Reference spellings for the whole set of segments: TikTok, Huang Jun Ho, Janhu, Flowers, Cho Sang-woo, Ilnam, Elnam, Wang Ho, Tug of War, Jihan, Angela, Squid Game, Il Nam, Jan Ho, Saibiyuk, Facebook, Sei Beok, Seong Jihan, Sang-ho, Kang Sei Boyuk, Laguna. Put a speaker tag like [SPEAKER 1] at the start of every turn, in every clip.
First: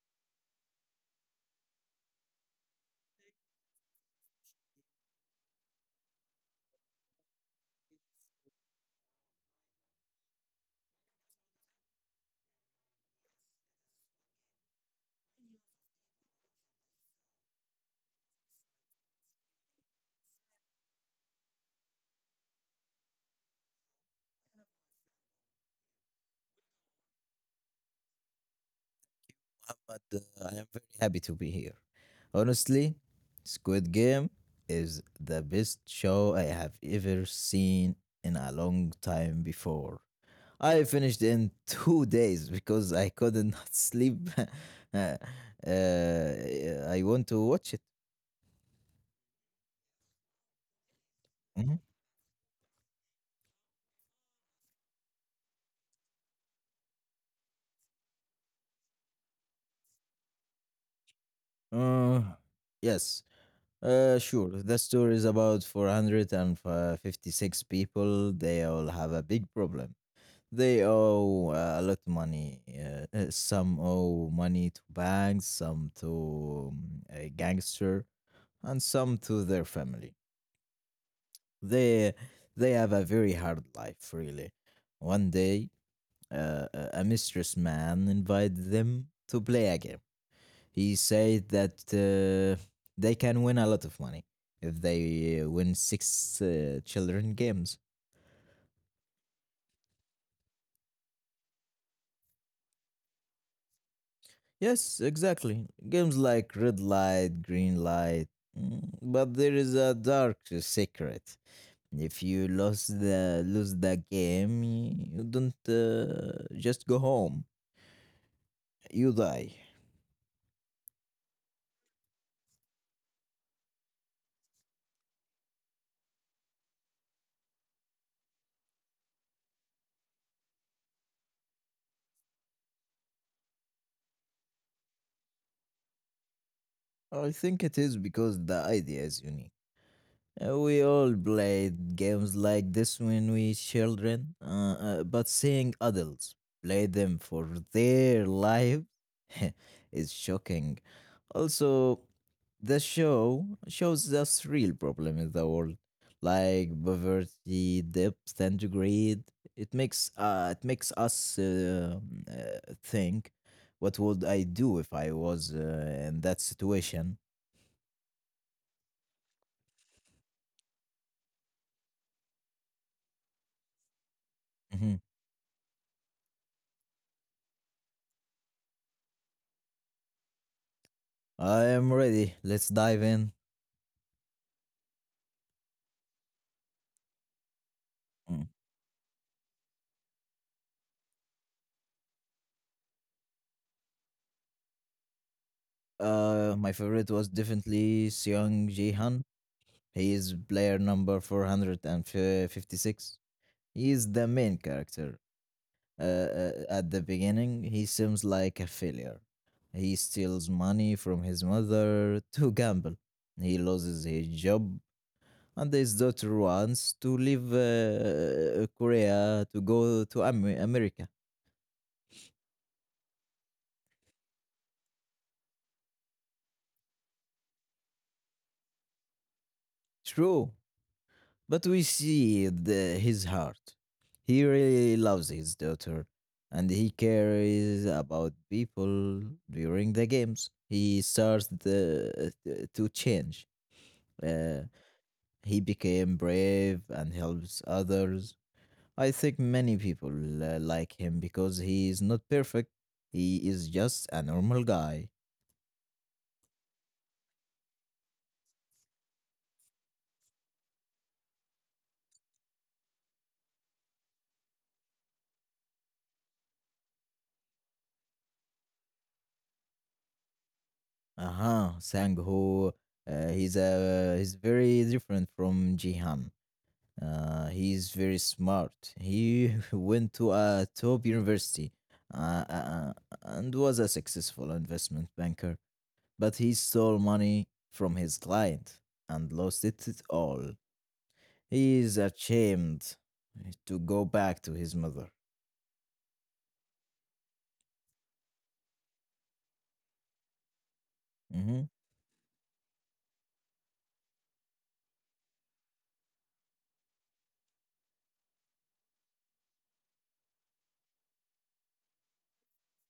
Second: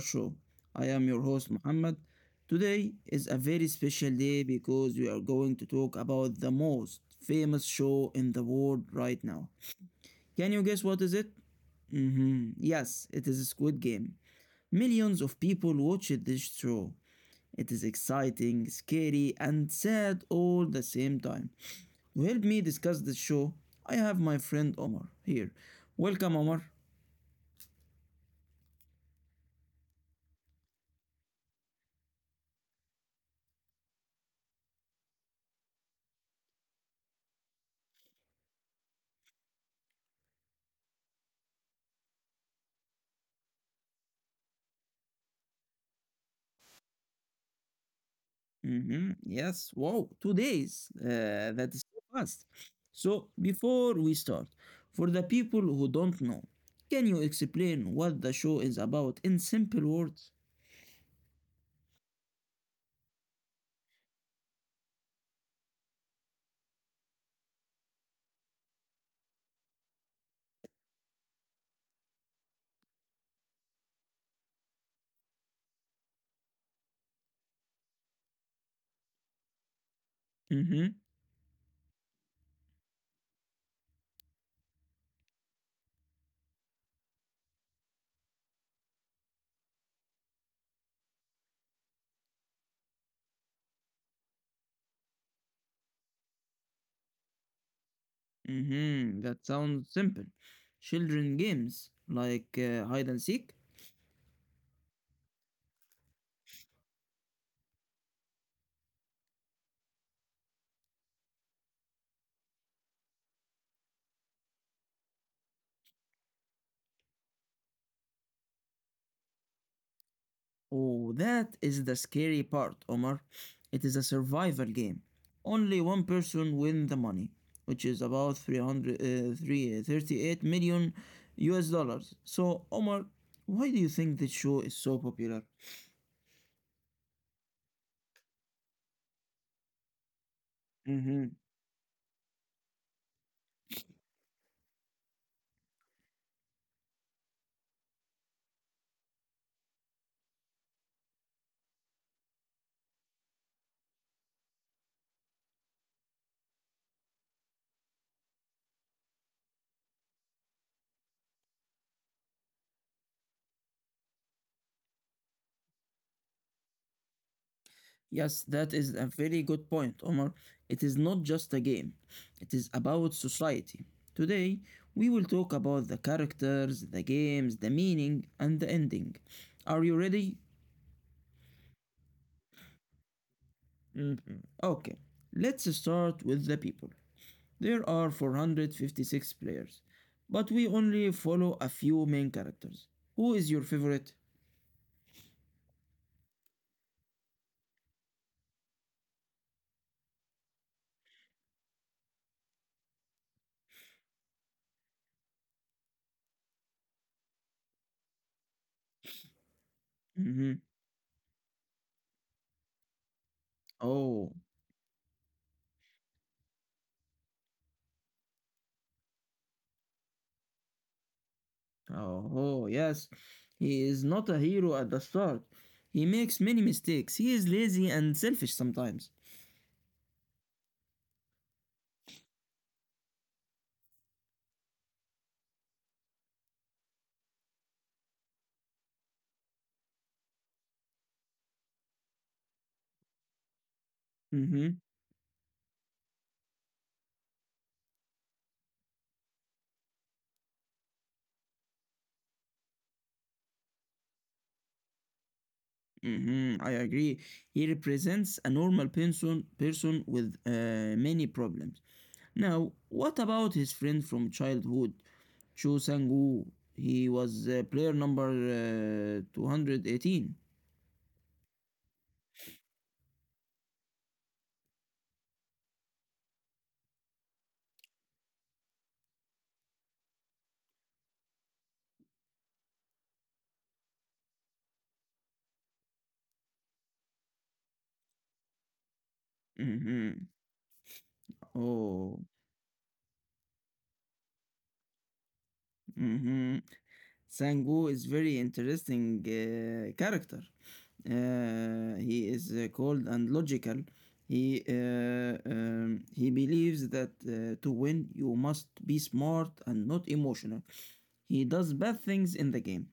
[SPEAKER 1] show. I am your host Muhammad. Today is a very special day because we are going to talk about the most famous show in the world right now. Can you guess what is it? Yes, it is Squid Game. Millions of people watched this show. It is exciting, scary, and sad all the same time. To help me discuss this show, I have my friend Omar here. Welcome, Omar.
[SPEAKER 2] But I am very happy to be here. Honestly, Squid Game is the best show I have ever seen in a long time before. I finished in 2 days because I couldn't sleep. Uh, I want to watch it.
[SPEAKER 1] Yes. Wow. 2 days. That
[SPEAKER 2] Mhm.
[SPEAKER 1] is so fast. So before we start, for the people who don't know, can you explain what the show is about in simple words?
[SPEAKER 2] Uh, yes, sure. The story is about 456 people. They all have a big problem. They owe a lot of money. Some owe money to banks, some to a gangster, and some to their family.
[SPEAKER 1] Mm-hmm.
[SPEAKER 2] They they have a very hard life, really. One day, a mistress man invited them to play a game. He said that they can win a lot of money if they win six children games.
[SPEAKER 1] Mm-hmm. That sounds simple. Children games like hide and seek.
[SPEAKER 2] Yes, exactly. Games like Red Light, Green Light, but there is a dark secret. If you lose the game, you don't just go home. You die.
[SPEAKER 1] Oh, that is the scary part, Omar. It is a survival game. Only one person win the money, which is about 300, 3, U.S. dollars. So, Omar, why do you think this show is so popular?
[SPEAKER 2] I think it is because the idea is unique. We all
[SPEAKER 1] hmm
[SPEAKER 2] played games like this when we children, but seeing adults play them for their lives is shocking. Also, the show shows us real problem in the world, like poverty, depth, and greed. It makes us think, what would I do if I was in that situation?
[SPEAKER 1] Yes, that is a very good point, Omar. It is not just a game, it is about society. Today,
[SPEAKER 2] Mhm.
[SPEAKER 1] we will talk about the characters, the games, the meaning, and the ending. Are you ready?
[SPEAKER 2] I am ready. Let's dive in.
[SPEAKER 1] Mhm. Okay, let's start with the people. There are
[SPEAKER 2] Mm.
[SPEAKER 1] 456 players, but we only follow a few main characters. Who is your favorite?
[SPEAKER 2] My favorite was definitely Seong Jihan. He is player number 456. He is the main character. Uh, at the beginning, he seems like a failure. He steals
[SPEAKER 1] Hmm.
[SPEAKER 2] money from his mother to gamble. He loses his
[SPEAKER 1] Oh,
[SPEAKER 2] job, and his daughter wants to leave Korea to go to America.
[SPEAKER 1] oh, oh, yes. He is not a hero at the start. He makes many mistakes. He is lazy and selfish sometimes.
[SPEAKER 2] True, but we see his heart. He really loves his daughter, and he cares about people during the games. To change. Uh,
[SPEAKER 1] Mm-hmm.
[SPEAKER 2] He became brave and helps others. I think many people like him because he is not perfect. He is just a normal guy.
[SPEAKER 1] Mm-hmm. I agree. He represents a normal person with many problems. Now, what about his friend from childhood, Cho Sang-woo? He was player number 218.
[SPEAKER 2] Aha, Sang-ho, he's very different from Jihan. He's very smart. He went to a top university uh, uh, uh, and was a successful investment banker. But he stole money from his client and lost it
[SPEAKER 1] Mm-hmm.
[SPEAKER 2] all. He is
[SPEAKER 1] Oh,
[SPEAKER 2] ashamed to go back to his mother.
[SPEAKER 1] mm-hmm. Sang-woo is very interesting character.
[SPEAKER 2] Mhm.
[SPEAKER 1] He is cold and logical. He believes that to win you must be smart and not emotional. He does bad things in the game.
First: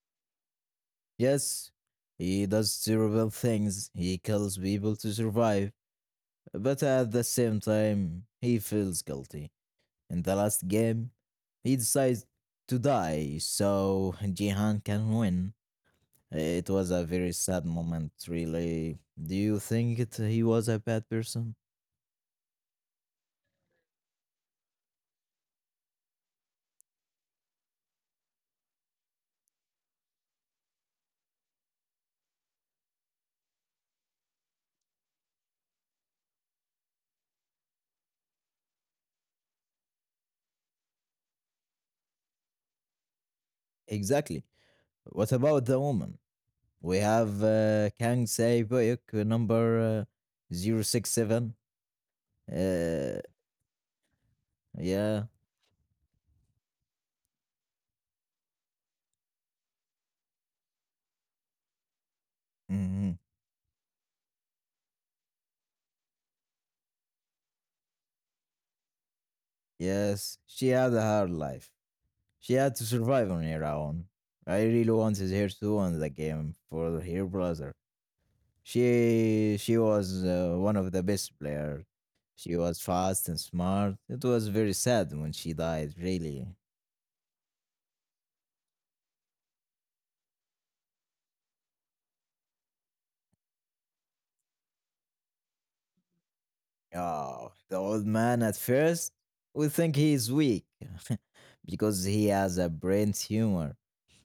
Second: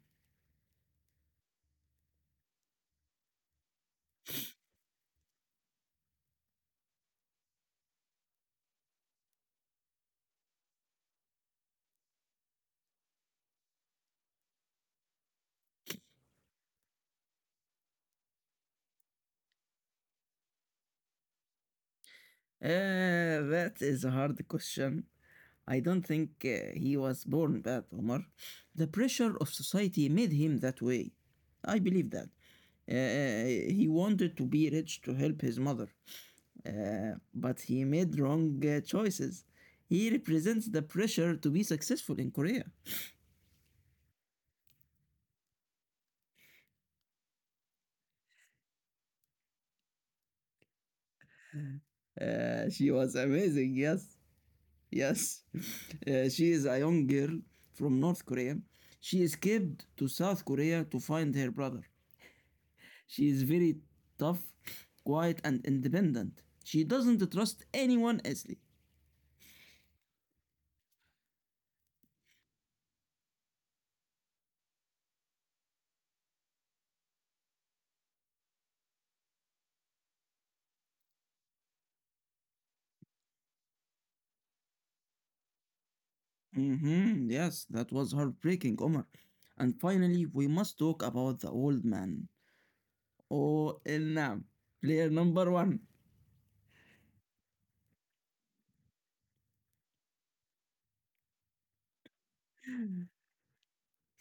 [SPEAKER 2] Yes, he does terrible things. He kills people to survive. But at the same time, he feels guilty. In the last game, he decides to die so Jihan can win. It was a very sad moment, really. Do you think he was a bad person?
[SPEAKER 1] Uh, that is a hard question. I don't think he was born bad, Omar. The pressure of society made him that way. I believe that. He wanted to be rich to help his mother, but he made wrong choices. He represents the pressure to be successful in Korea.
[SPEAKER 2] Exactly. What about the woman? We have Kang Sei Boyuk, number 067.
[SPEAKER 1] She
[SPEAKER 2] Uh,
[SPEAKER 1] was amazing, yes,
[SPEAKER 2] yeah.
[SPEAKER 1] yes. She is a young girl from North Korea. She escaped to South Korea to find her brother.
[SPEAKER 2] Hmm.
[SPEAKER 1] She is very tough, quiet, and independent. She doesn't trust anyone easily.
[SPEAKER 2] Yes. She had a hard life. She had to survive on her own. I really wanted her to win the game for her brother. She was one of the best players. She was fast and smart. It was very sad when she died, really.
[SPEAKER 1] Yes, that was heartbreaking, Omar. And finally, we must talk about the old man. Oh, Elnam, player number one.
[SPEAKER 2] Oh, the old man at first will think he is weak because he has a brain tumor.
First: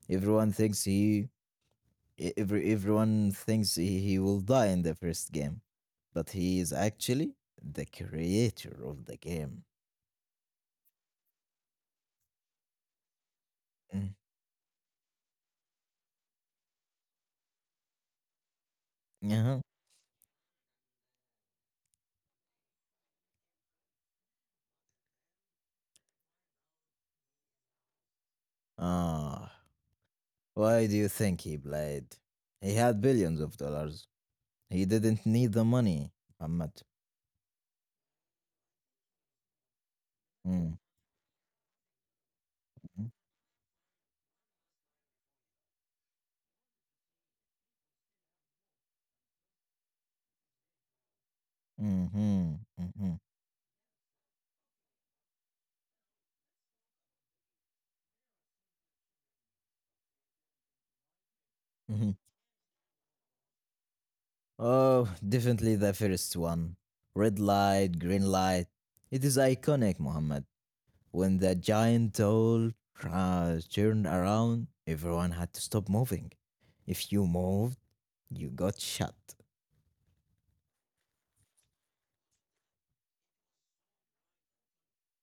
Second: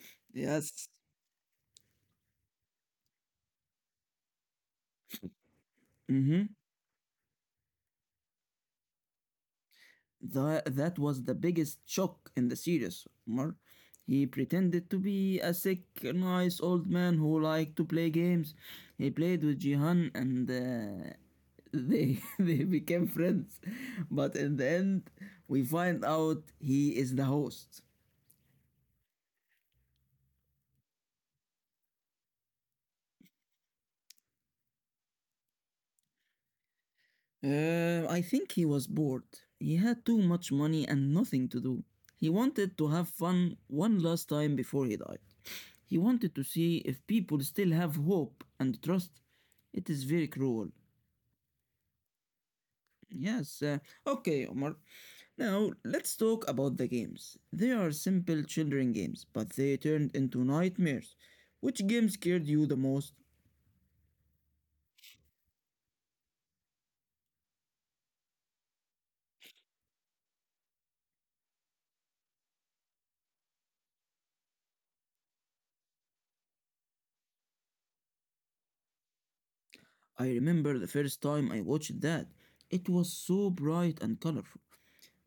[SPEAKER 2] Everyone thinks
[SPEAKER 1] Yes.
[SPEAKER 2] he e- every everyone thinks he will die in the first game, but he is actually the creator of the game.
[SPEAKER 1] That was the biggest shock in the series, Omar.
[SPEAKER 2] Mm.
[SPEAKER 1] He pretended to be a sick, nice old man who liked to play games. He played with
[SPEAKER 2] Uh-huh.
[SPEAKER 1] Jihan, and they they became friends. But in the end, we find out he is the host.
[SPEAKER 2] Ah, why do you think he played? He had billions of dollars. He didn't need the money, Muhammad.
[SPEAKER 1] I think he was bored. He had too much
[SPEAKER 2] Mm-hmm.
[SPEAKER 1] money and nothing to do. He wanted to have fun one last time before he died. He wanted to see if people still have hope and trust. It is very cruel.
[SPEAKER 2] Mm-hmm. Mm-hmm.
[SPEAKER 1] Yes, okay, Omar. Now, let's talk about the games. They are simple children games, but they turned into nightmares. Which game
[SPEAKER 2] Mm-hmm.
[SPEAKER 1] scared you the most?
[SPEAKER 2] Oh, definitely the first one. Red light, green light. It is iconic, Muhammad. When the giant doll turned around, everyone had to stop moving. If you moved, you got shot.
[SPEAKER 1] I remember the first time I watched that. It was so bright and colorful.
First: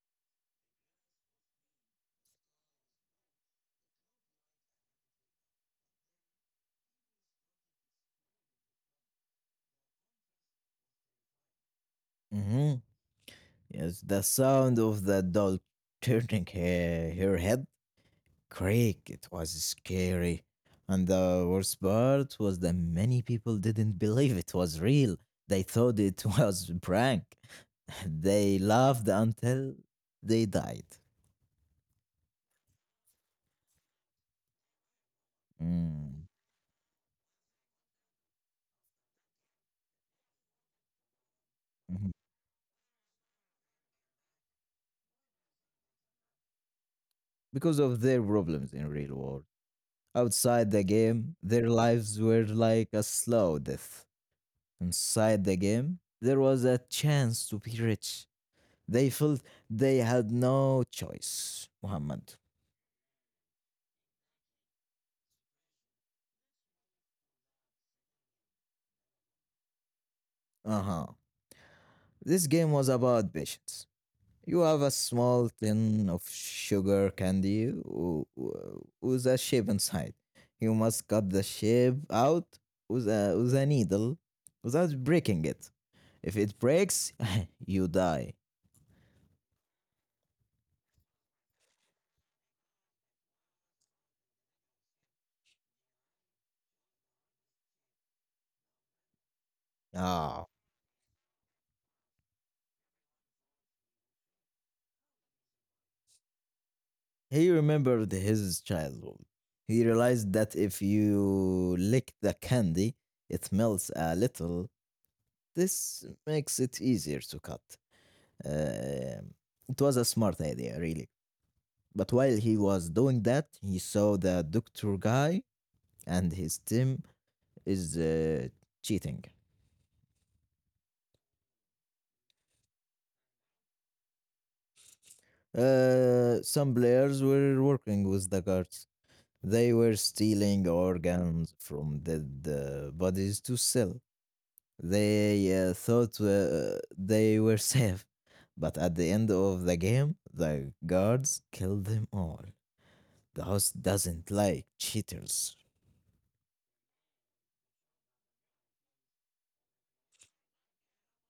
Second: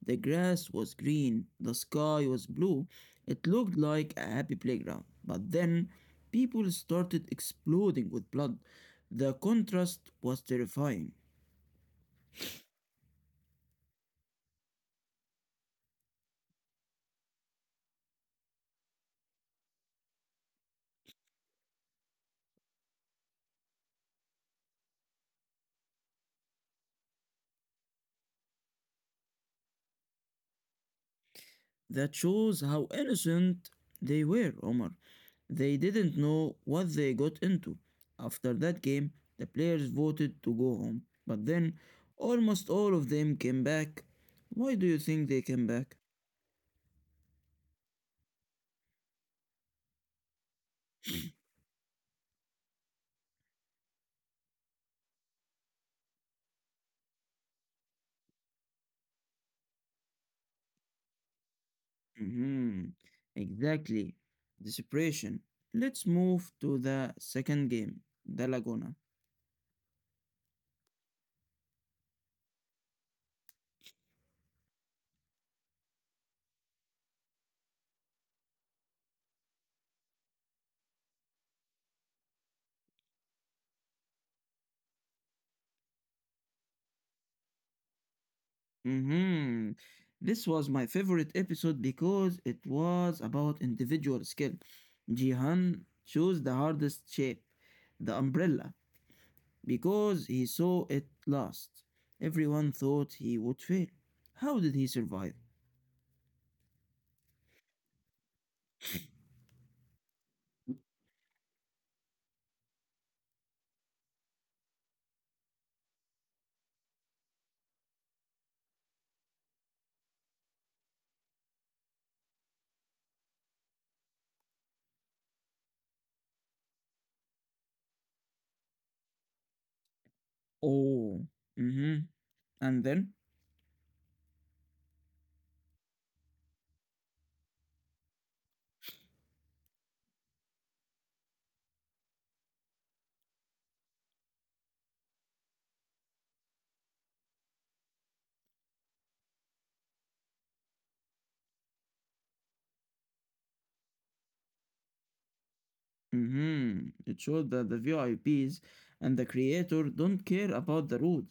[SPEAKER 1] The grass was green, the sky was blue. It looked like a happy playground. But then people started exploding with blood. The contrast was terrifying.
[SPEAKER 2] Hmm. Yes, the sound of the doll turning her head, creek, it was scary. And the worst part was that many people didn't believe it was real. They thought it was a prank. They laughed until they died.
[SPEAKER 1] That shows how innocent they were, Omar. They didn't
[SPEAKER 2] Mm,
[SPEAKER 1] know what they got into. After that game, the players voted to go home. But then
[SPEAKER 2] mhm.
[SPEAKER 1] almost all of them came back. Why do you think they came back?
[SPEAKER 2] Because of their problems in real world. Outside the game, their lives were like a slow death. Inside the game, there was a chance to be rich. They felt they had no choice, Muhammad.
[SPEAKER 1] Mhm. Exactly. Desperation. Let's move to the second game, the Laguna.
[SPEAKER 2] Uh huh. This game was about patience. You have a small tin of sugar candy with a shape inside. You must cut the shape out with a needle without breaking it. If it breaks, you die.
[SPEAKER 1] hmm This was my favorite episode because it was about individual skill. Jihan chose the hardest shape, the umbrella, because he
[SPEAKER 2] Ah.
[SPEAKER 1] saw it last. Everyone thought he would fail. How did he survive?
[SPEAKER 2] He remembered his childhood. He realized that if you lick the candy, it melts a little. This makes it easier to cut. Um it was a smart idea, really. But while he was doing that, he saw the doctor guy and his team is cheating.
[SPEAKER 1] Oh. hmm And then?
[SPEAKER 2] Some players were working with the guards. They were stealing organs from dead bodies to sell. They thought they were safe, but at the end of the game, the guards killed them all. The host doesn't like cheaters.
[SPEAKER 1] Mhm. It showed that the VIPs and the creator don't care about the route.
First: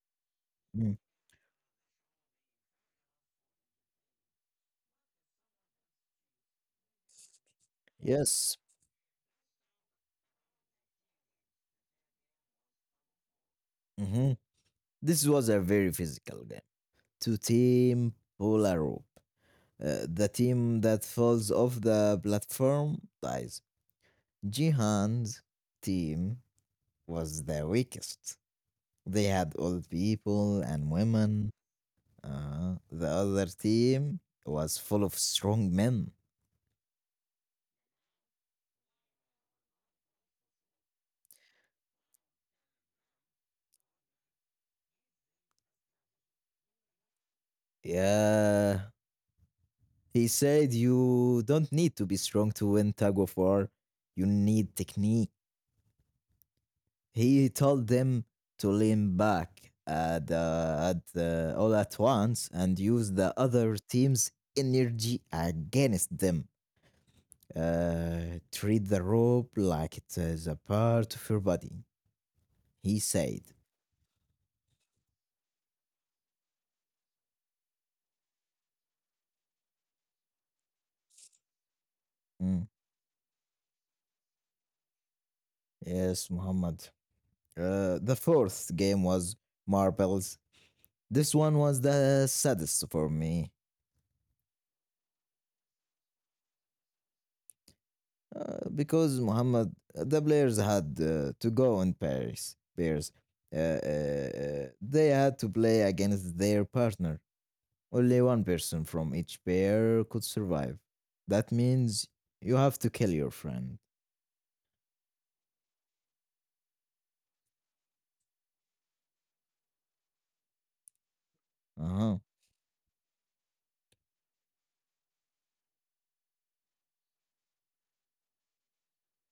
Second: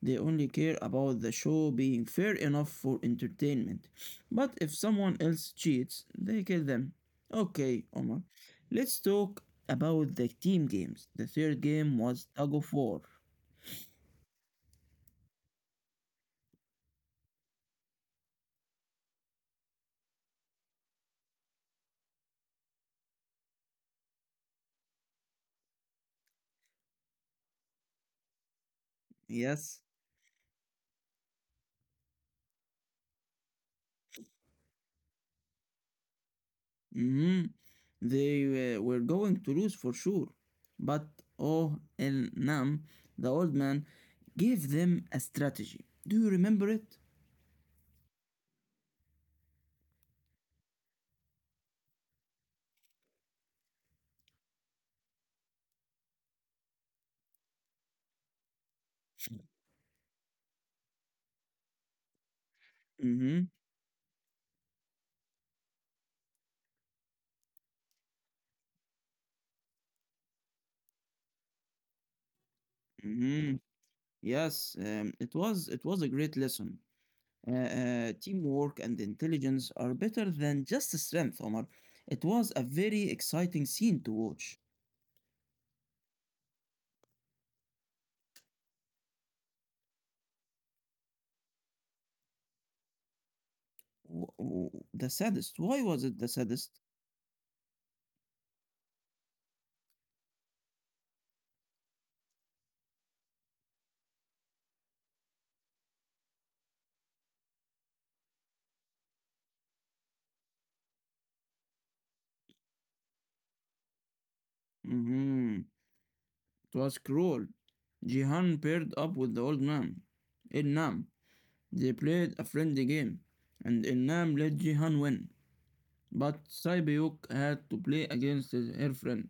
[SPEAKER 1] They only care
[SPEAKER 2] Mm.
[SPEAKER 1] about the show being fair enough for entertainment. But if someone else cheats, they kill them. Okay, Omar.
[SPEAKER 2] Yes.
[SPEAKER 1] Let's talk about the team games. The third game was Tug of War.
[SPEAKER 2] Hmm. This was a very physical game to Team Polaroid. The team that falls off the platform dies. Jihan's team was the weakest. They had old
[SPEAKER 1] Yes.
[SPEAKER 2] people and women. The other team was full of strong men.
[SPEAKER 1] Mm-hmm. They were going to lose for sure. But Oh El Nam, the old man, gave them a strategy. Do you remember it?
[SPEAKER 2] Yeah. He said, "You don't need to be strong to win tug of war. You need technique." He told them to lean back at all at once and use the
[SPEAKER 1] Mm-hmm.
[SPEAKER 2] other team's energy against them. Treat the rope like it is a part of your body, he said.
[SPEAKER 1] Mm-hmm. Yes, it was a great lesson. Teamwork and intelligence are better than just strength, Omar. It was
[SPEAKER 2] Mm,
[SPEAKER 1] a very exciting scene to watch.
[SPEAKER 2] yes, Muhammad. The fourth game was marbles. This one was the saddest for me.
[SPEAKER 1] The saddest. Why was it the saddest?
[SPEAKER 2] Because, Muhammad, the players had to go in Paris. Bears, they had to play against their partner. Only one person from each pair could survive. That means you have to kill your friend.
[SPEAKER 1] Mm-hmm. It was cruel. Jihan paired up with the old man, Il Nam.
[SPEAKER 2] Uh
[SPEAKER 1] They
[SPEAKER 2] huh.
[SPEAKER 1] played a friendly game, and Il Nam let Jihan win. But Saibiyuk had to play against her friend.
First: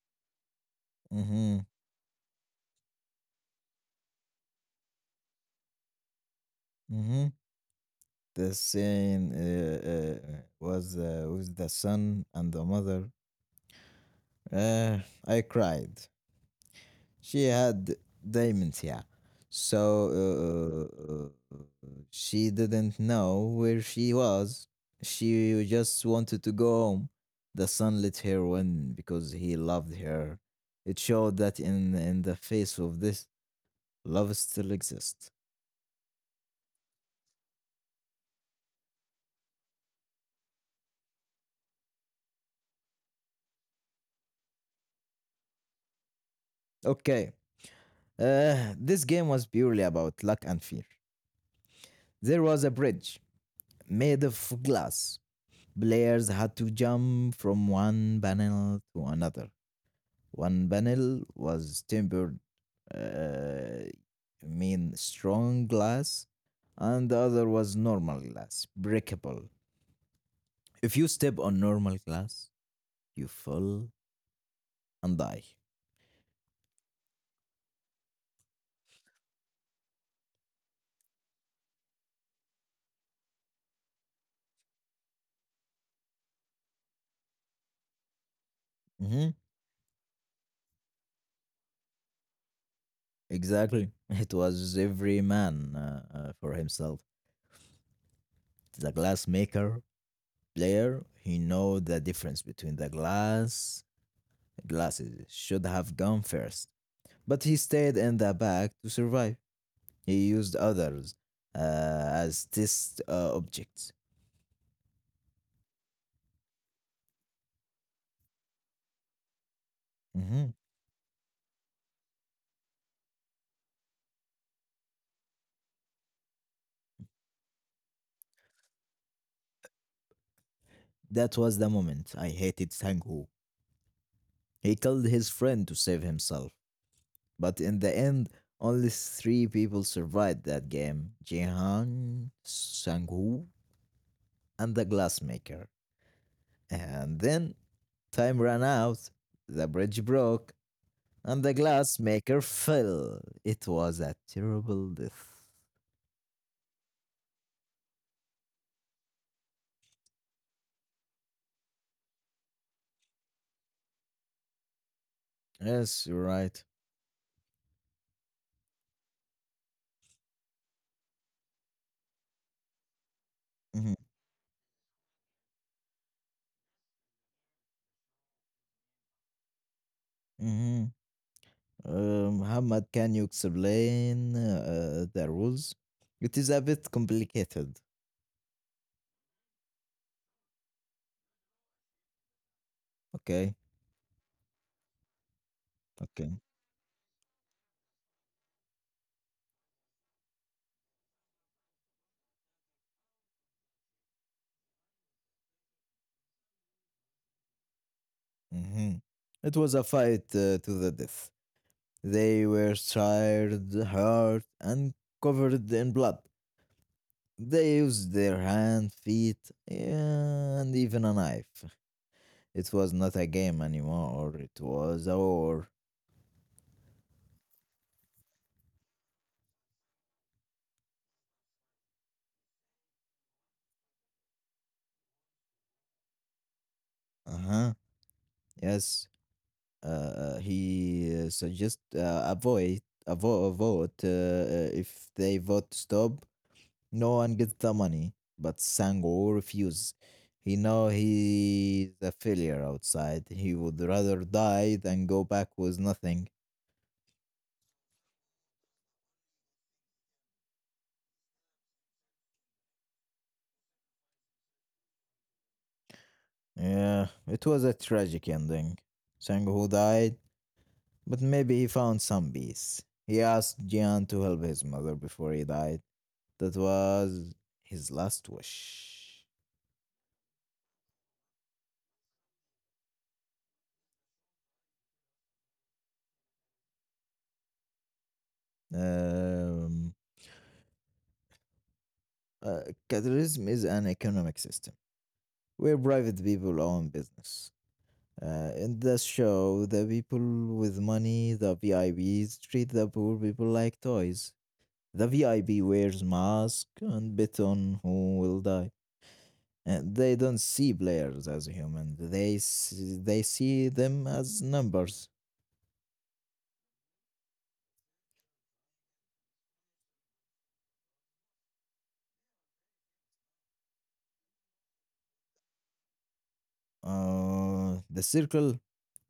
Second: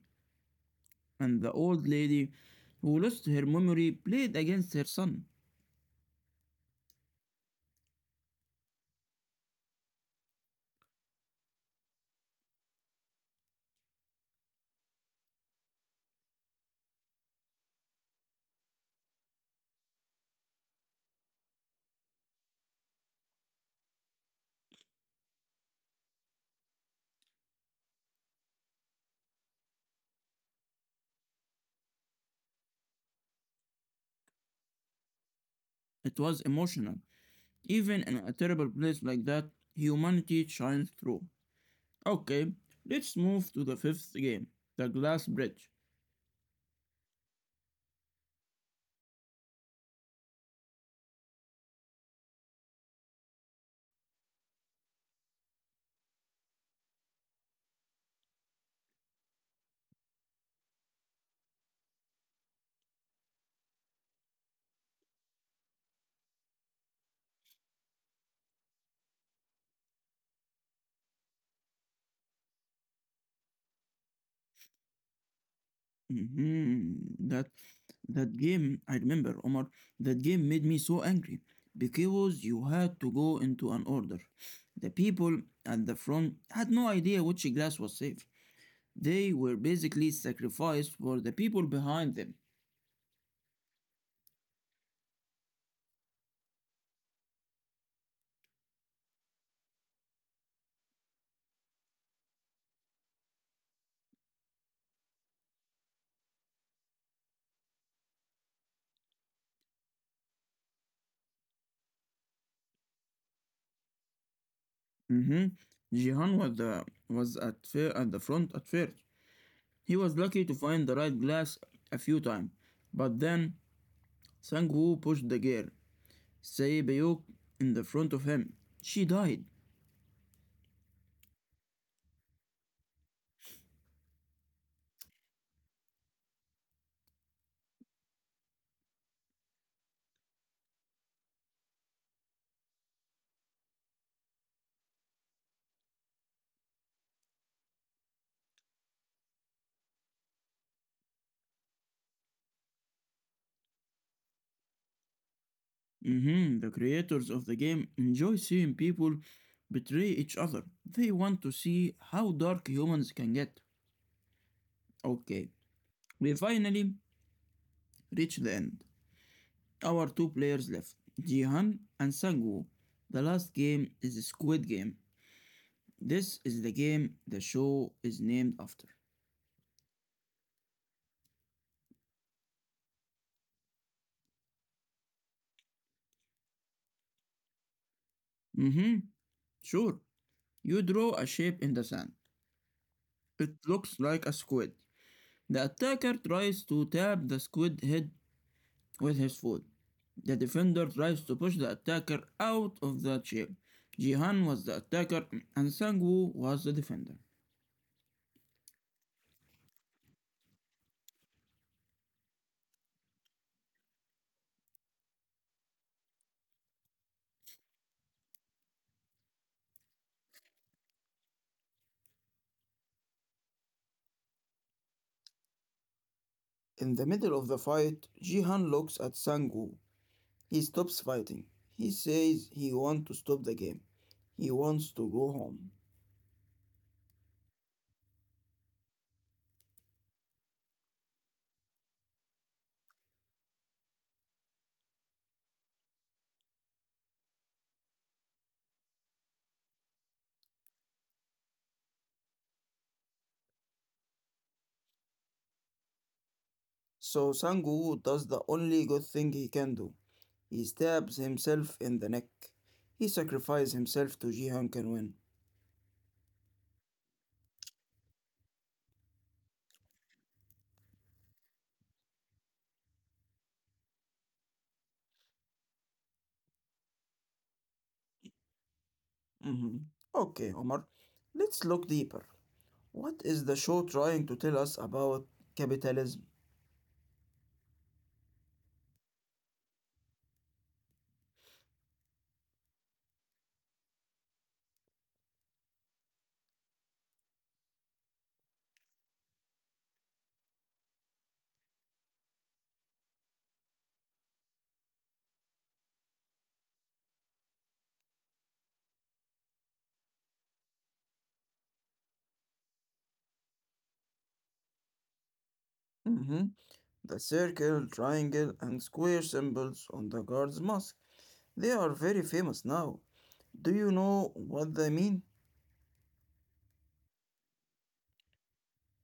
[SPEAKER 1] And the
[SPEAKER 2] Mm-hmm.
[SPEAKER 1] old lady who lost her memory played against her son.
[SPEAKER 2] Mm-hmm. The scene was with the son and the mother. Uh, I cried. She had dementia, so uh, she didn't know where she was. She just wanted to go home. The son let her win because he loved her. It showed that in the face of this, love still exists.
[SPEAKER 1] It was emotional. Even in a terrible place like that, humanity shines through. Okay, let's move to the fifth game, the Glass Bridge.
[SPEAKER 2] Okay, this game was purely about luck and fear. There was a bridge made of glass. Players had to jump from one panel to another. One panel was tempered, uh, I mean strong glass, and the other was normal glass, breakable. If you step on normal glass, you fall and die.
[SPEAKER 1] Mhm. That game, I remember, Omar. That game made me so angry because you had to go into an order. The people at the front had no idea which glass was safe.
[SPEAKER 2] Mhm,
[SPEAKER 1] They were basically sacrificed for the people behind them.
[SPEAKER 2] exactly. It was every man for himself. The glass maker player, he know the difference between the glass. Glasses should have gone first, but he stayed in the back to survive. He used others uh, as test objects.
[SPEAKER 1] Mhm. Jihan was at the front at first. He was
[SPEAKER 2] Mhm.
[SPEAKER 1] lucky to find the right glass a few times, but then Sangwoo pushed the girl, Sei Beok, in the front of him. She died.
[SPEAKER 2] That was the moment I hated Sangho. He killed his friend to save himself. But in the end, only three people survived that game: Jihan, Sanghu, and the glassmaker. And then time ran out, the bridge broke, and the glassmaker fell. It was a terrible death.
[SPEAKER 1] Mhm. The creators of the game enjoy seeing people betray each other. They want to see how dark humans can get. Okay,
[SPEAKER 2] Yes, you're
[SPEAKER 1] we
[SPEAKER 2] right.
[SPEAKER 1] finally reached the end. Our two players left, Jihan and Sangwoo. The last game
[SPEAKER 2] Mhm.
[SPEAKER 1] is Squid Game. This is the game the show is named after.
[SPEAKER 2] Mhm. Muhammad, can you explain the rules? It is a bit complicated.
[SPEAKER 1] Mm-hmm. Sure. You draw a shape in the sand.
[SPEAKER 2] Okay,
[SPEAKER 1] It looks like a squid. The attacker
[SPEAKER 2] okay.
[SPEAKER 1] tries to tap the squid head with his foot. The defender tries to push the attacker out of that shape. Jihan was the attacker and Sangwoo was the defender.
[SPEAKER 2] Hmm. It was a fight to the death. They were tired, hurt, and covered in blood. They used their hand, feet, and even a knife. It was not a game anymore. It was a war.
[SPEAKER 1] In the middle of the fight, Jihan looks at Sangwoo. He stops fighting. He says he wants to stop the game. He wants to go home.
[SPEAKER 2] Uh huh. Yes. He suggest avoid vote. Uh, if they vote stop, no one gets the money, but Sango refuse. He know he's a failure outside. He would rather die than go back with nothing.
[SPEAKER 1] So Sang Woo does the only good thing he can do. He stabs himself in the neck. He sacrifices himself to Jihan can win.
[SPEAKER 2] Yeah, it was a tragic ending. Sango died, but maybe he found some peace. He asked Jian to help his mother before he died. That was his last wish.
[SPEAKER 1] Mhm. Okay, Omar. Let's look deeper. What is the show trying to tell us about capitalism?
[SPEAKER 2] Um Uh, capitalism is an economic system where private people own business. In this show, the people with money, the VIPs, treat the poor people like toys. The VIP wears mask and bet on who will die. And they don't see players as humans. They see them as numbers.
[SPEAKER 1] Mhm. The circle, triangle, and square symbols on the guard's mask. They are very famous now. Do you know what they mean?
[SPEAKER 2] The circle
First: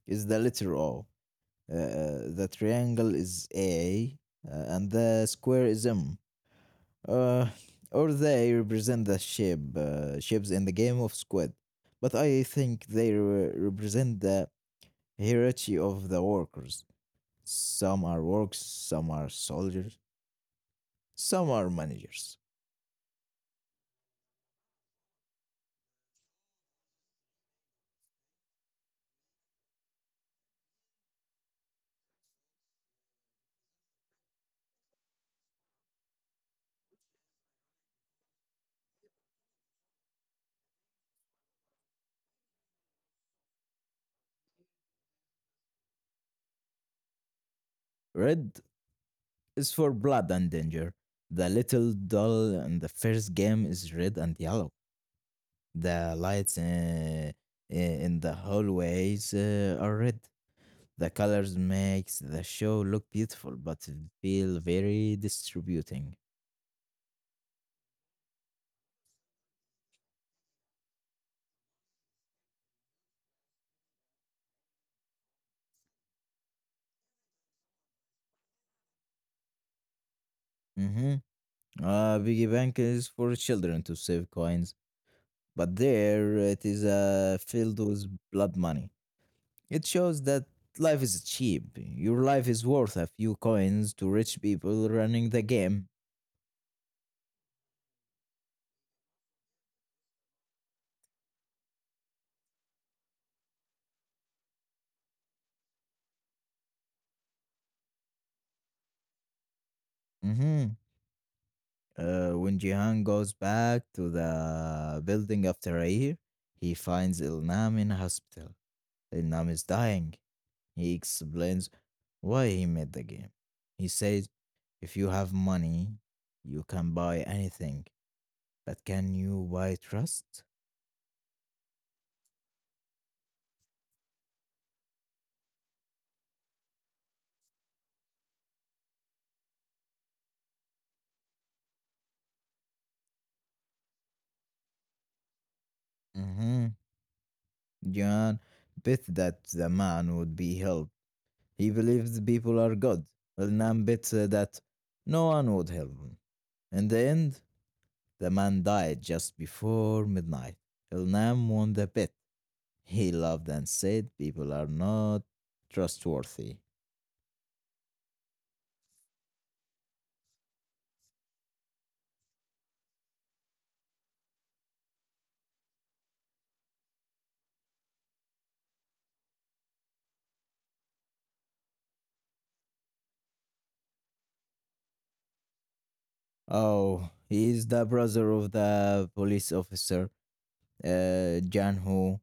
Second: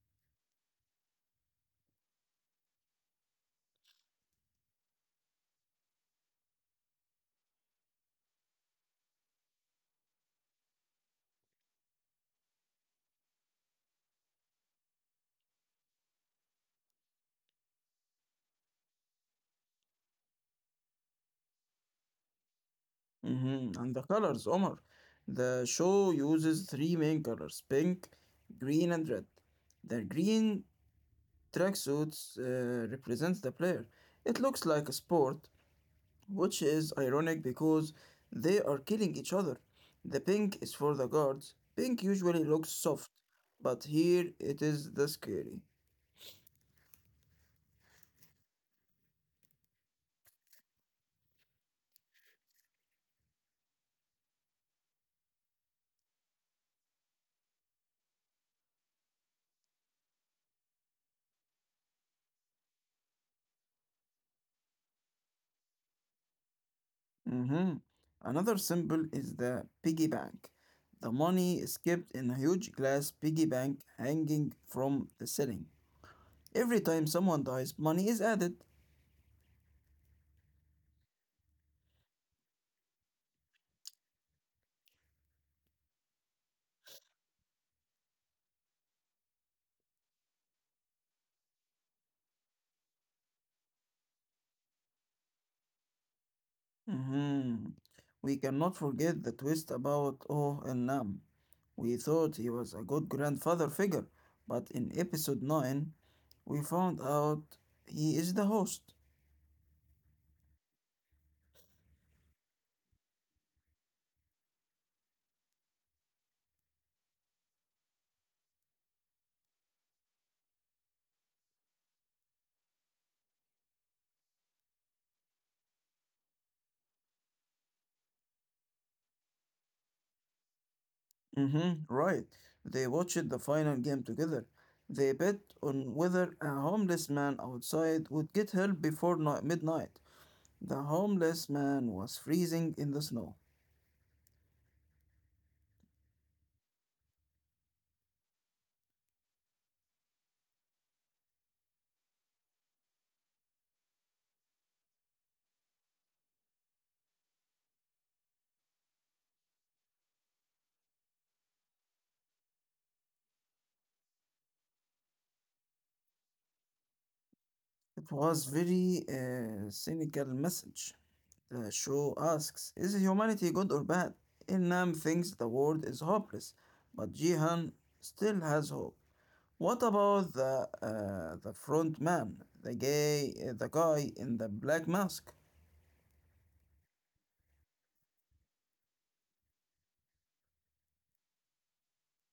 [SPEAKER 2] is the letter O. Uh, the triangle is A, and the square is M. uh, or they represent the ship, ships in the game of Squid. But I think represent the hierarchy of the workers. Some are workers, some are soldiers, some are managers.
[SPEAKER 1] Mhm. And the colors, Omar. The show uses three main colors, pink, green, and red. The green tracksuits represents the player. It looks like a sport, which is ironic because they are killing each other. The pink is for the guards. Pink usually looks soft, but here it is the scary.
[SPEAKER 2] Red is for blood and danger. The little doll in the first game is red and yellow. The lights in the hallways are red. The colors makes the show look beautiful, but feel very distributing.
[SPEAKER 1] hmm Another symbol is the piggy bank. The money is kept in a huge glass piggy bank hanging from the ceiling. Every time someone dies, money is added.
[SPEAKER 2] Mm-hmm. Piggy Bank is for children to save coins, but there it is filled with blood money. It shows that life is cheap. Your life is worth a few coins to rich people running the game.
[SPEAKER 1] hmm We cannot forget the twist about Oh El Nam. We thought he was a good grandfather figure, but in episode 9, we found out he is the host.
[SPEAKER 2] Mm-hmm. When Jihan goes back to the building after a year, he finds Ilnam in hospital. Ilnam is dying. He explains why he made the game. He says, if you have money, you can buy anything, but can you buy trust?
[SPEAKER 1] Mm-hmm, right. They watched the final game together. They bet on whether a homeless man outside would get help before midnight. The homeless man was freezing in the snow.
[SPEAKER 2] hmm John bet that the man would be helped. He believes people are good. Elnam bet that no one would help him. In the end, the man died just before midnight. Elnam won the bet. He laughed and said, "People are not trustworthy."
[SPEAKER 1] It was very cynical message. The show asks, is humanity good or bad? Inam thinks the world is hopeless, but Jihan still has hope. What about the front man, the guy in the black mask?
[SPEAKER 2] Oh, he is the brother of the police officer, Jan Ho.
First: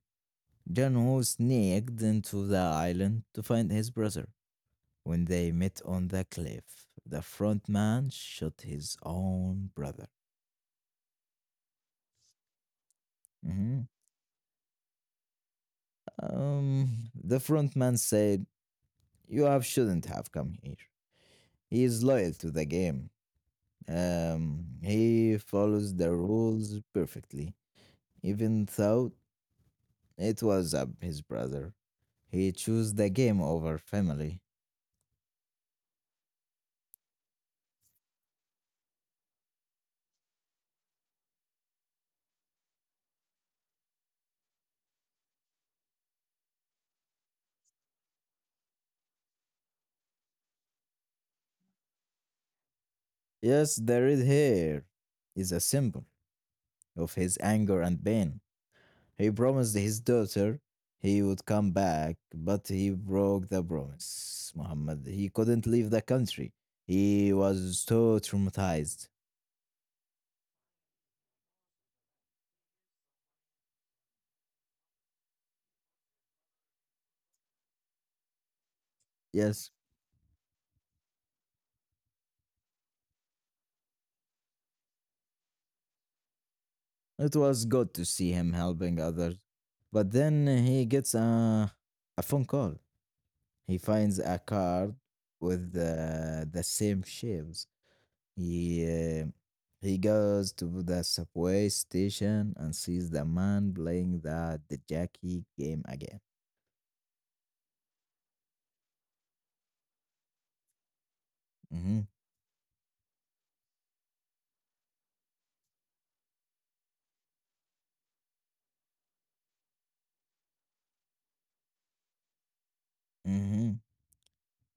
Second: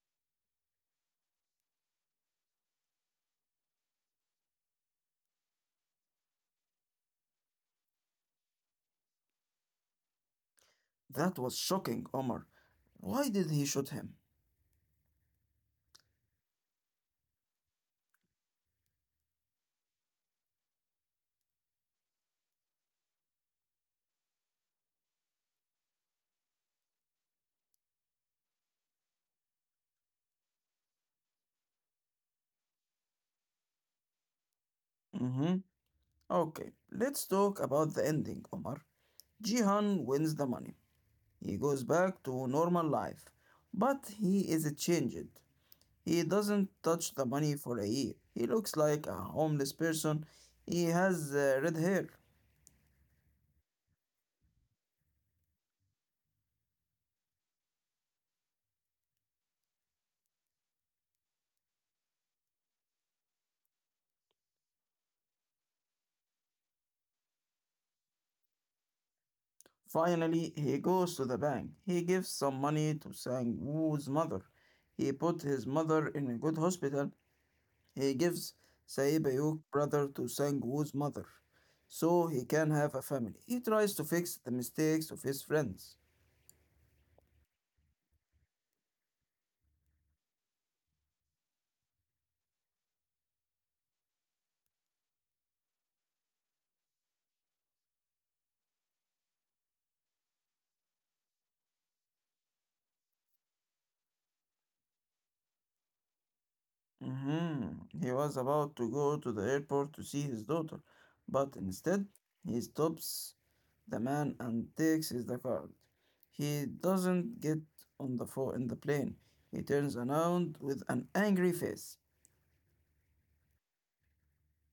[SPEAKER 2] Sneaked into the island to find his brother. When they met on the cliff, the front man shot his own brother.
[SPEAKER 1] That was shocking, Omar. Why did he
[SPEAKER 2] Mhm.
[SPEAKER 1] shoot him?
[SPEAKER 2] The front man said, "You have shouldn't have come here." He is loyal to the game. He follows the rules perfectly, even though it was his brother. He chose the game over family.
[SPEAKER 1] Mm-hmm. Okay, let's talk about the ending, Omar. Jihan wins the money. He goes back to normal life. But he is changed. He doesn't touch the money for a year. He looks like a homeless person. He has red hair.
[SPEAKER 2] Yes, the red hair is a symbol of his anger and pain. He promised his daughter he would come back, but he broke the promise. Muhammad, he couldn't leave the country. He was so traumatized.
[SPEAKER 1] Finally, he goes to the bank. He gives some money to Sang Woo's mother. He put his mother in a good hospital. He gives Saibayuk
[SPEAKER 2] Yes,
[SPEAKER 1] brother to Sangwoo's mother, so he can have a family. He tries to fix the mistakes of his friends.
[SPEAKER 2] it was good to see him helping others. But then he gets a phone call. He finds a card with the same shapes. He he goes to the subway station and sees the man playing the Jackie game again.
[SPEAKER 1] Mhm. He was about to go to the airport to see his daughter, but
[SPEAKER 2] hmm
[SPEAKER 1] instead he stops the man and takes his card. He doesn't get in the plane. He turns around with an angry face.
[SPEAKER 2] hmm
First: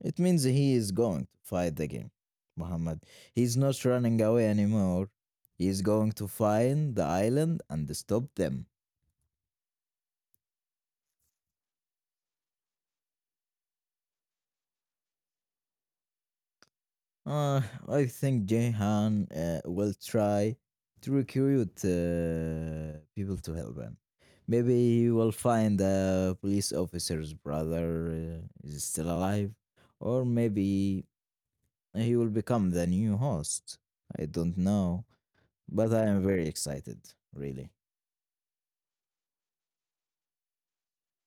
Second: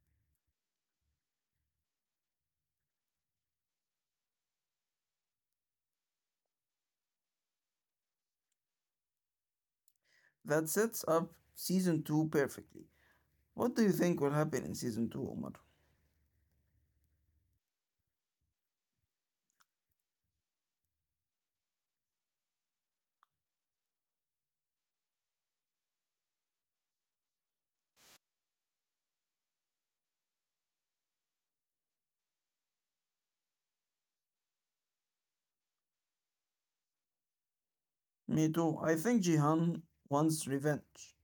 [SPEAKER 2] It means he is going to fight the game, Muhammad. He's not running away anymore. He's going to find the island and stop them.
[SPEAKER 1] That sets up season two perfectly. What do you think will happen in season two, Omar?
[SPEAKER 2] Uh, I think Jehan will try to recruit people to help him. Maybe he will find the police officer's brother is still alive, or maybe he will become the new host. I don't know, but I am very excited, really.
[SPEAKER 1] Me too. I think Jihan wants revenge.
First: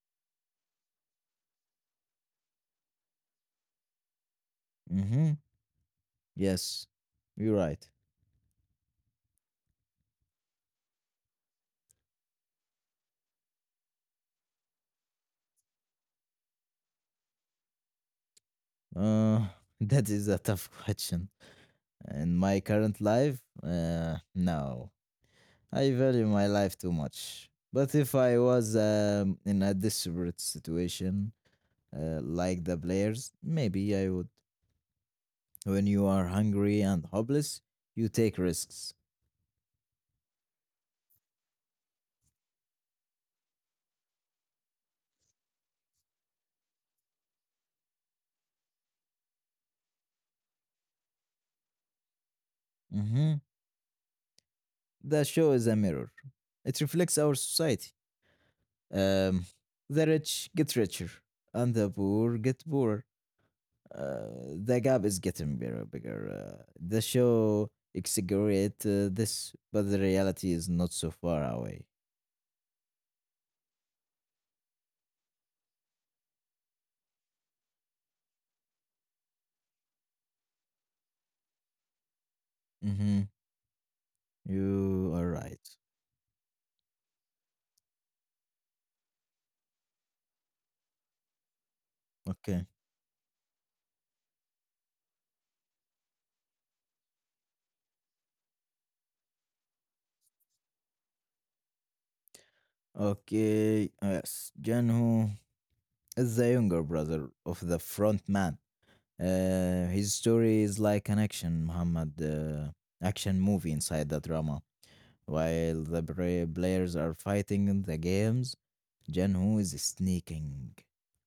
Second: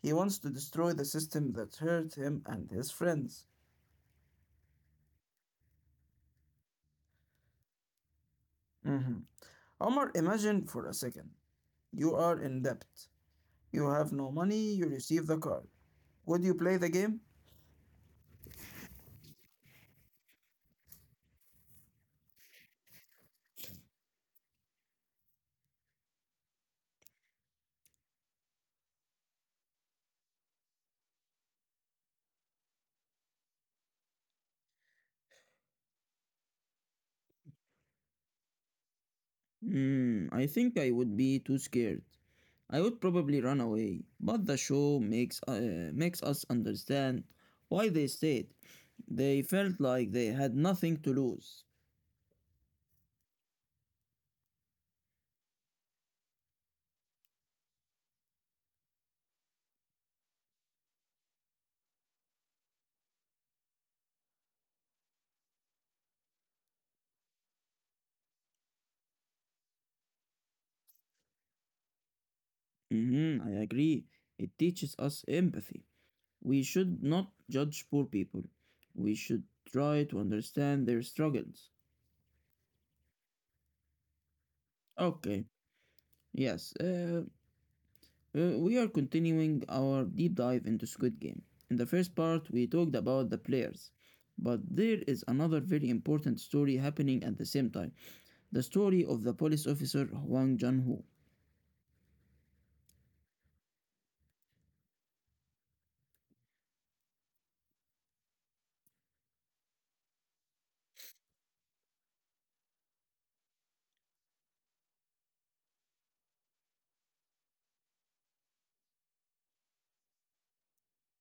[SPEAKER 1] He wants to destroy the system that hurt him and his friends.
[SPEAKER 2] Mm-hmm. Yes, you're right.
[SPEAKER 1] Mhm. Omar, imagine for a second. You are in debt. You have no money, you receive the card. Would you play the game?
[SPEAKER 2] Uh, that is a tough question. In my current life, no. I value my life too much. But if I was in a desperate situation, like the players, maybe I would. When you are hungry and hopeless, you take risks.
[SPEAKER 1] Hmm, I think I would be too scared. I would probably run away, but the show makes us understand why they stayed. They felt like they had nothing to lose.
[SPEAKER 2] hmm The show is a mirror, it reflects our society. Um, the rich get richer, and the poor get poorer. The gap is getting bigger. The show exaggerates this, but the reality is not so far away.
[SPEAKER 1] I agree. It teaches us empathy. We should not judge poor people. We should try to understand their struggles.
[SPEAKER 2] hmm You are
[SPEAKER 1] Okay,
[SPEAKER 2] right.
[SPEAKER 1] yes, we are continuing our deep dive into Squid Game. In the first part,
[SPEAKER 2] Okay.
[SPEAKER 1] we talked about the players. But there is another very important story happening at the same time, the story of the police officer Huang Jun Ho.
[SPEAKER 2] Okay. Yes. Janhu is the younger brother of the front man. His story is like an action movie inside the drama. While the players are fighting in the games, Janhu is sneaking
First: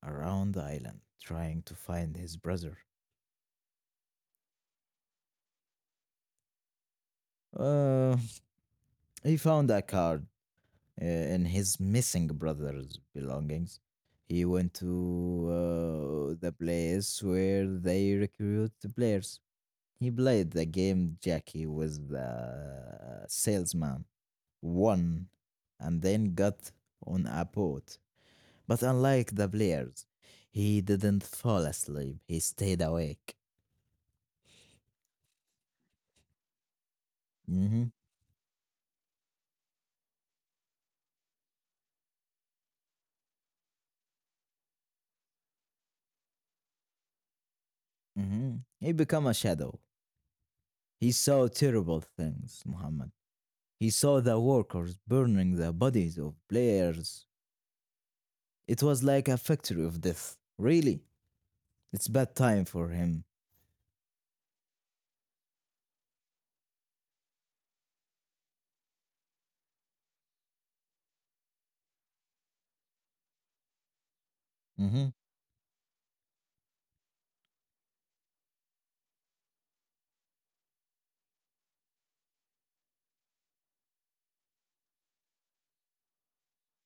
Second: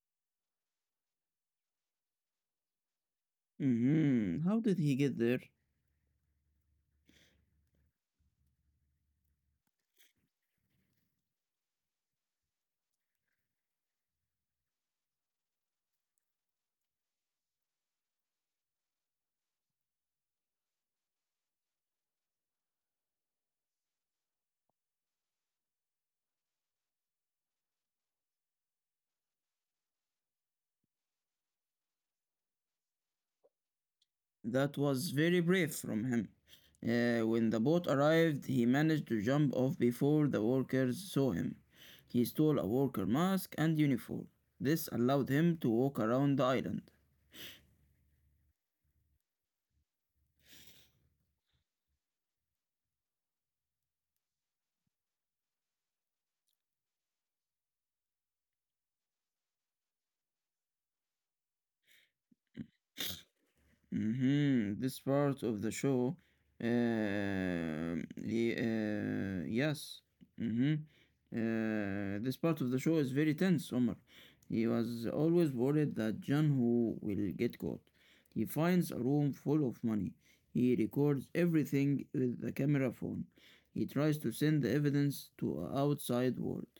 [SPEAKER 2] around the island trying to find his brother.
[SPEAKER 1] How did he get there?
[SPEAKER 2] Uh, he found a car in his missing brother's belongings. He went to the place where they recruit the players. He played the game Jackie with the salesman, won, and then got on a boat. But unlike the players, he didn't fall asleep. He stayed awake.
[SPEAKER 1] That was very brave from him. When the boat
[SPEAKER 2] hmm
[SPEAKER 1] arrived, he managed to jump off before the workers saw him. He stole a worker mask and uniform. This allowed him to walk around the island.
[SPEAKER 2] hmm He became a shadow. He saw terrible things, Muhammad. He saw the workers burning the bodies of players. It was like a factory of death. Really, it's bad time for him.
[SPEAKER 1] Mhm. This part of the show, y- Yes. hmm this part of the show is very tense. Omar, he
[SPEAKER 2] Mm-hmm.
[SPEAKER 1] was always worried that Janhu will get caught. He finds a room full of money. He records everything with a camera phone. He tries to send the evidence to a outside world.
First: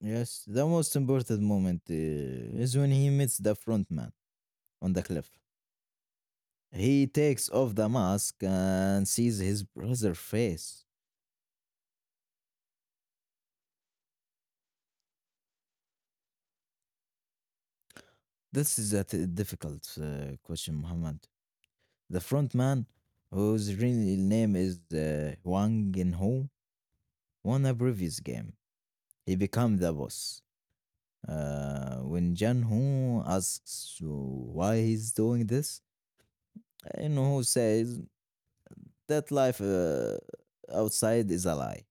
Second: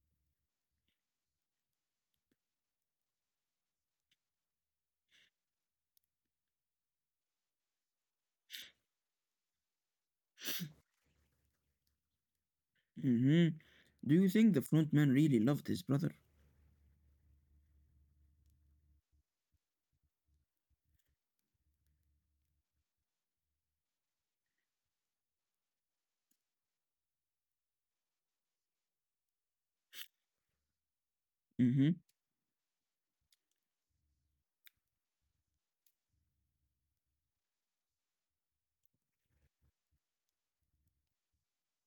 [SPEAKER 2] Yes, the most important moment is when he meets the front man on the cliff. He takes off the mask and sees his brother's face.
[SPEAKER 1] hmm Do you think the front man really loved his brother?
[SPEAKER 2] This is a difficult question, Muhammad. The front man, whose real name is Wang Ho, won a previous game. He became the boss.
[SPEAKER 1] Mm-hmm.
[SPEAKER 2] When Jan Hu asks why he's doing this, Inhu says that life outside is a lie,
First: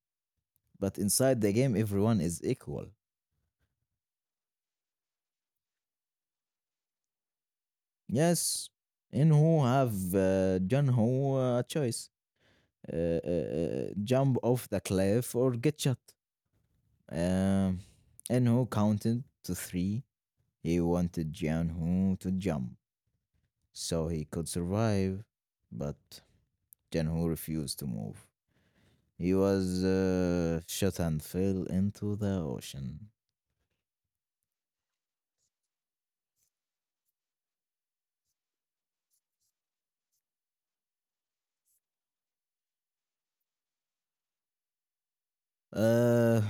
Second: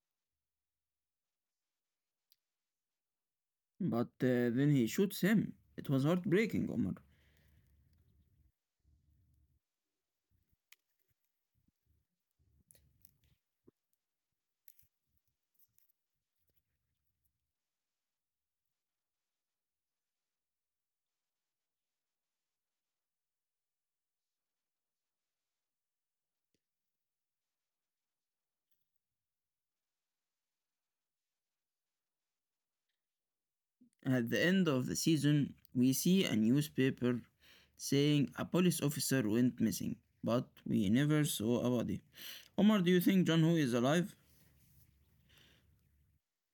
[SPEAKER 2] but inside the game everyone is equal.
[SPEAKER 1] But then he shoots him. It was heartbreaking, Omar.
[SPEAKER 2] Yes, Inhu have Jan Hu a choice: jump off the cliff or get shot. Um, Inhu counted to three. He wanted Jan Hu to jump so he could survive, but Jan Hu refused to move. He was shot and fell into the ocean.
[SPEAKER 1] At the end of the season, we see a newspaper saying a police officer went missing, but we never saw a body. Omar, do you think John Ho is alive?
[SPEAKER 2] Uh,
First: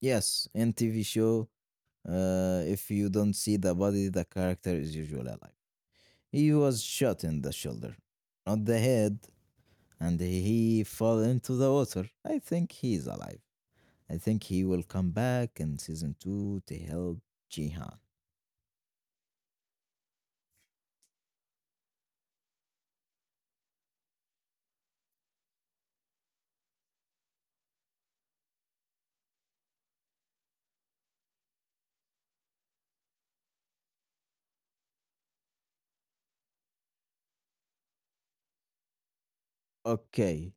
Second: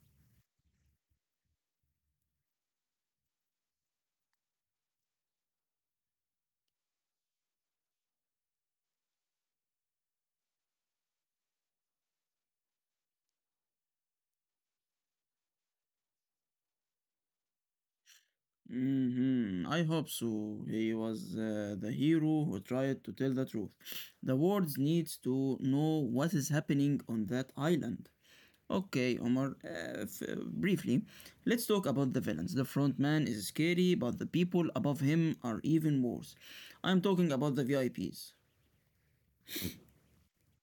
[SPEAKER 2] yes, in TV show, if you don't see the body, the character is usually alive. He was shot in the shoulder, not the head, and he fell into the water. I think he is alive. I think he will come back in season two to help Jihan.
[SPEAKER 1] I hope so. He was the hero who tried to tell the truth. The world needs to know what is happening on that island. Okay, Omar, briefly, let's talk about the villains. The front man is scary, but the people above him are even worse. I'm talking about the VIPs.
[SPEAKER 2] Okay.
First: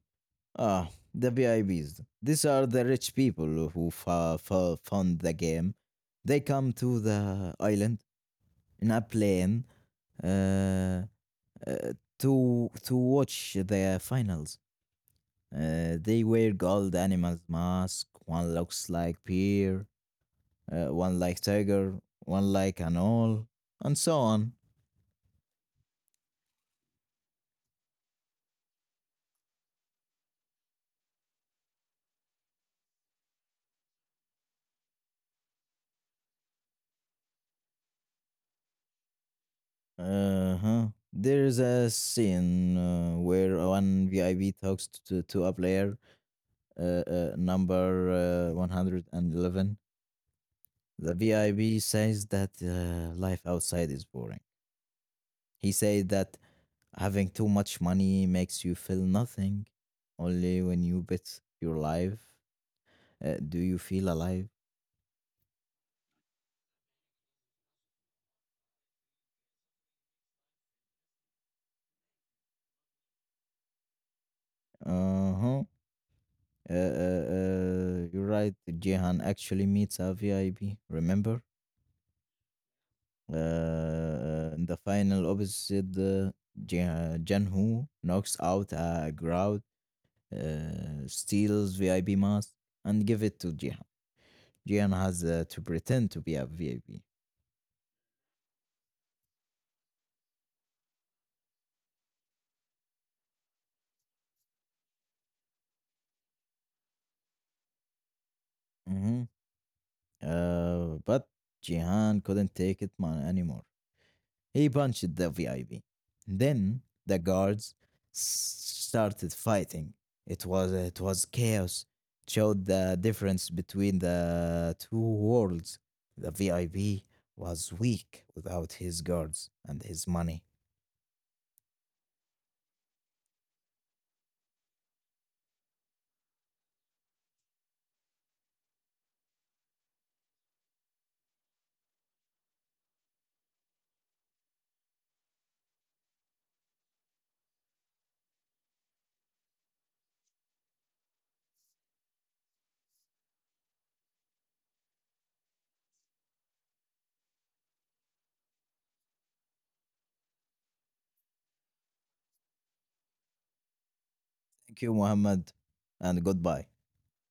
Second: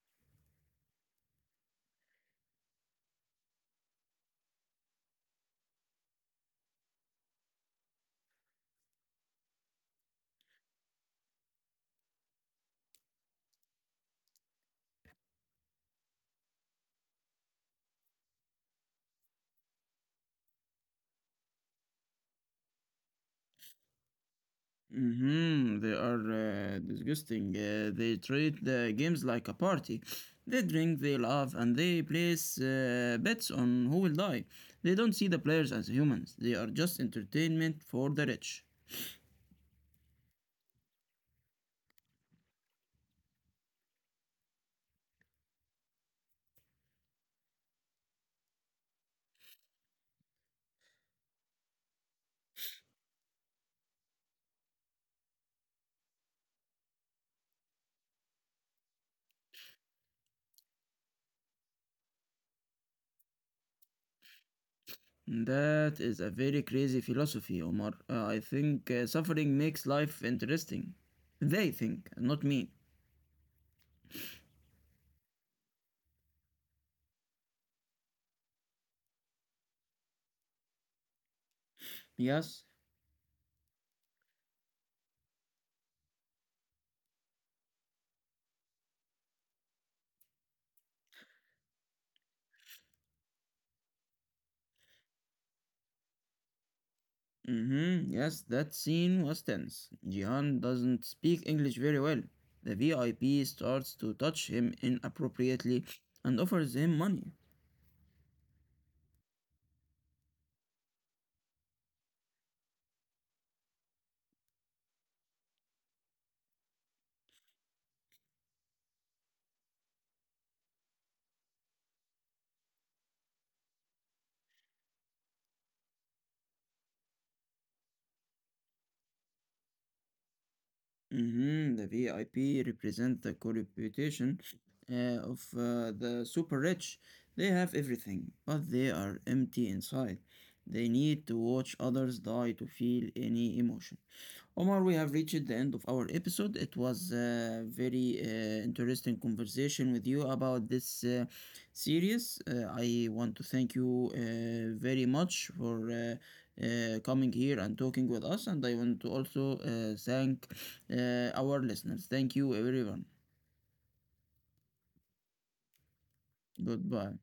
[SPEAKER 2] Ah, the VIPs. These are the rich people who fund the game. They come to the island in a plane, uh, uh, to watch the finals. They wear gold animals mask. One looks like bear, one like tiger, one like an owl, and so on.
[SPEAKER 1] Mm-hmm. They are disgusting. They treat the games like a party. They drink, they laugh, and they place bets on who will die. They don't see the players as humans. They are just entertainment for the rich.
[SPEAKER 2] Uh huh. There's a scene where one VIP talks to a player, number 111. The VIB says that life outside is boring. He said that having too much money makes you feel nothing. Only when you bet your life do you feel alive.
[SPEAKER 1] That is a very crazy philosophy, Omar. I think suffering makes life interesting. They think, not me.
[SPEAKER 2] Uh huh. You're right. Jehan actually meets a VIB. Remember,
[SPEAKER 1] Yes.
[SPEAKER 2] in the final opposite, Janhu knocks out a crowd, steals VIB mask, and give it to Jehan. Jehan has to pretend to be a VIB.
[SPEAKER 1] Mm-hmm. Yes, that scene was tense. Jihan doesn't speak English very well. The VIP starts to touch him inappropriately and offers him money.
[SPEAKER 2] Mm-hmm. But Jihan couldn't take it anymore. He punched the VIP. Then the guards started fighting. It was chaos. It showed the difference between the two worlds. The VIP was weak without his guards and his money.
[SPEAKER 1] Mhm. The VIP represent the corporation uh, of the super rich. They have everything, but they are empty inside. They need to watch others die to feel any emotion. Omar, we have reached the end of our episode. It was a very interesting conversation with you about this series. I want to thank you very much for coming here and talking with us. And I want to also thank our listeners. Thank you, everyone.
[SPEAKER 2] Thank you, Muhammad, and goodbye.
[SPEAKER 1] Goodbye.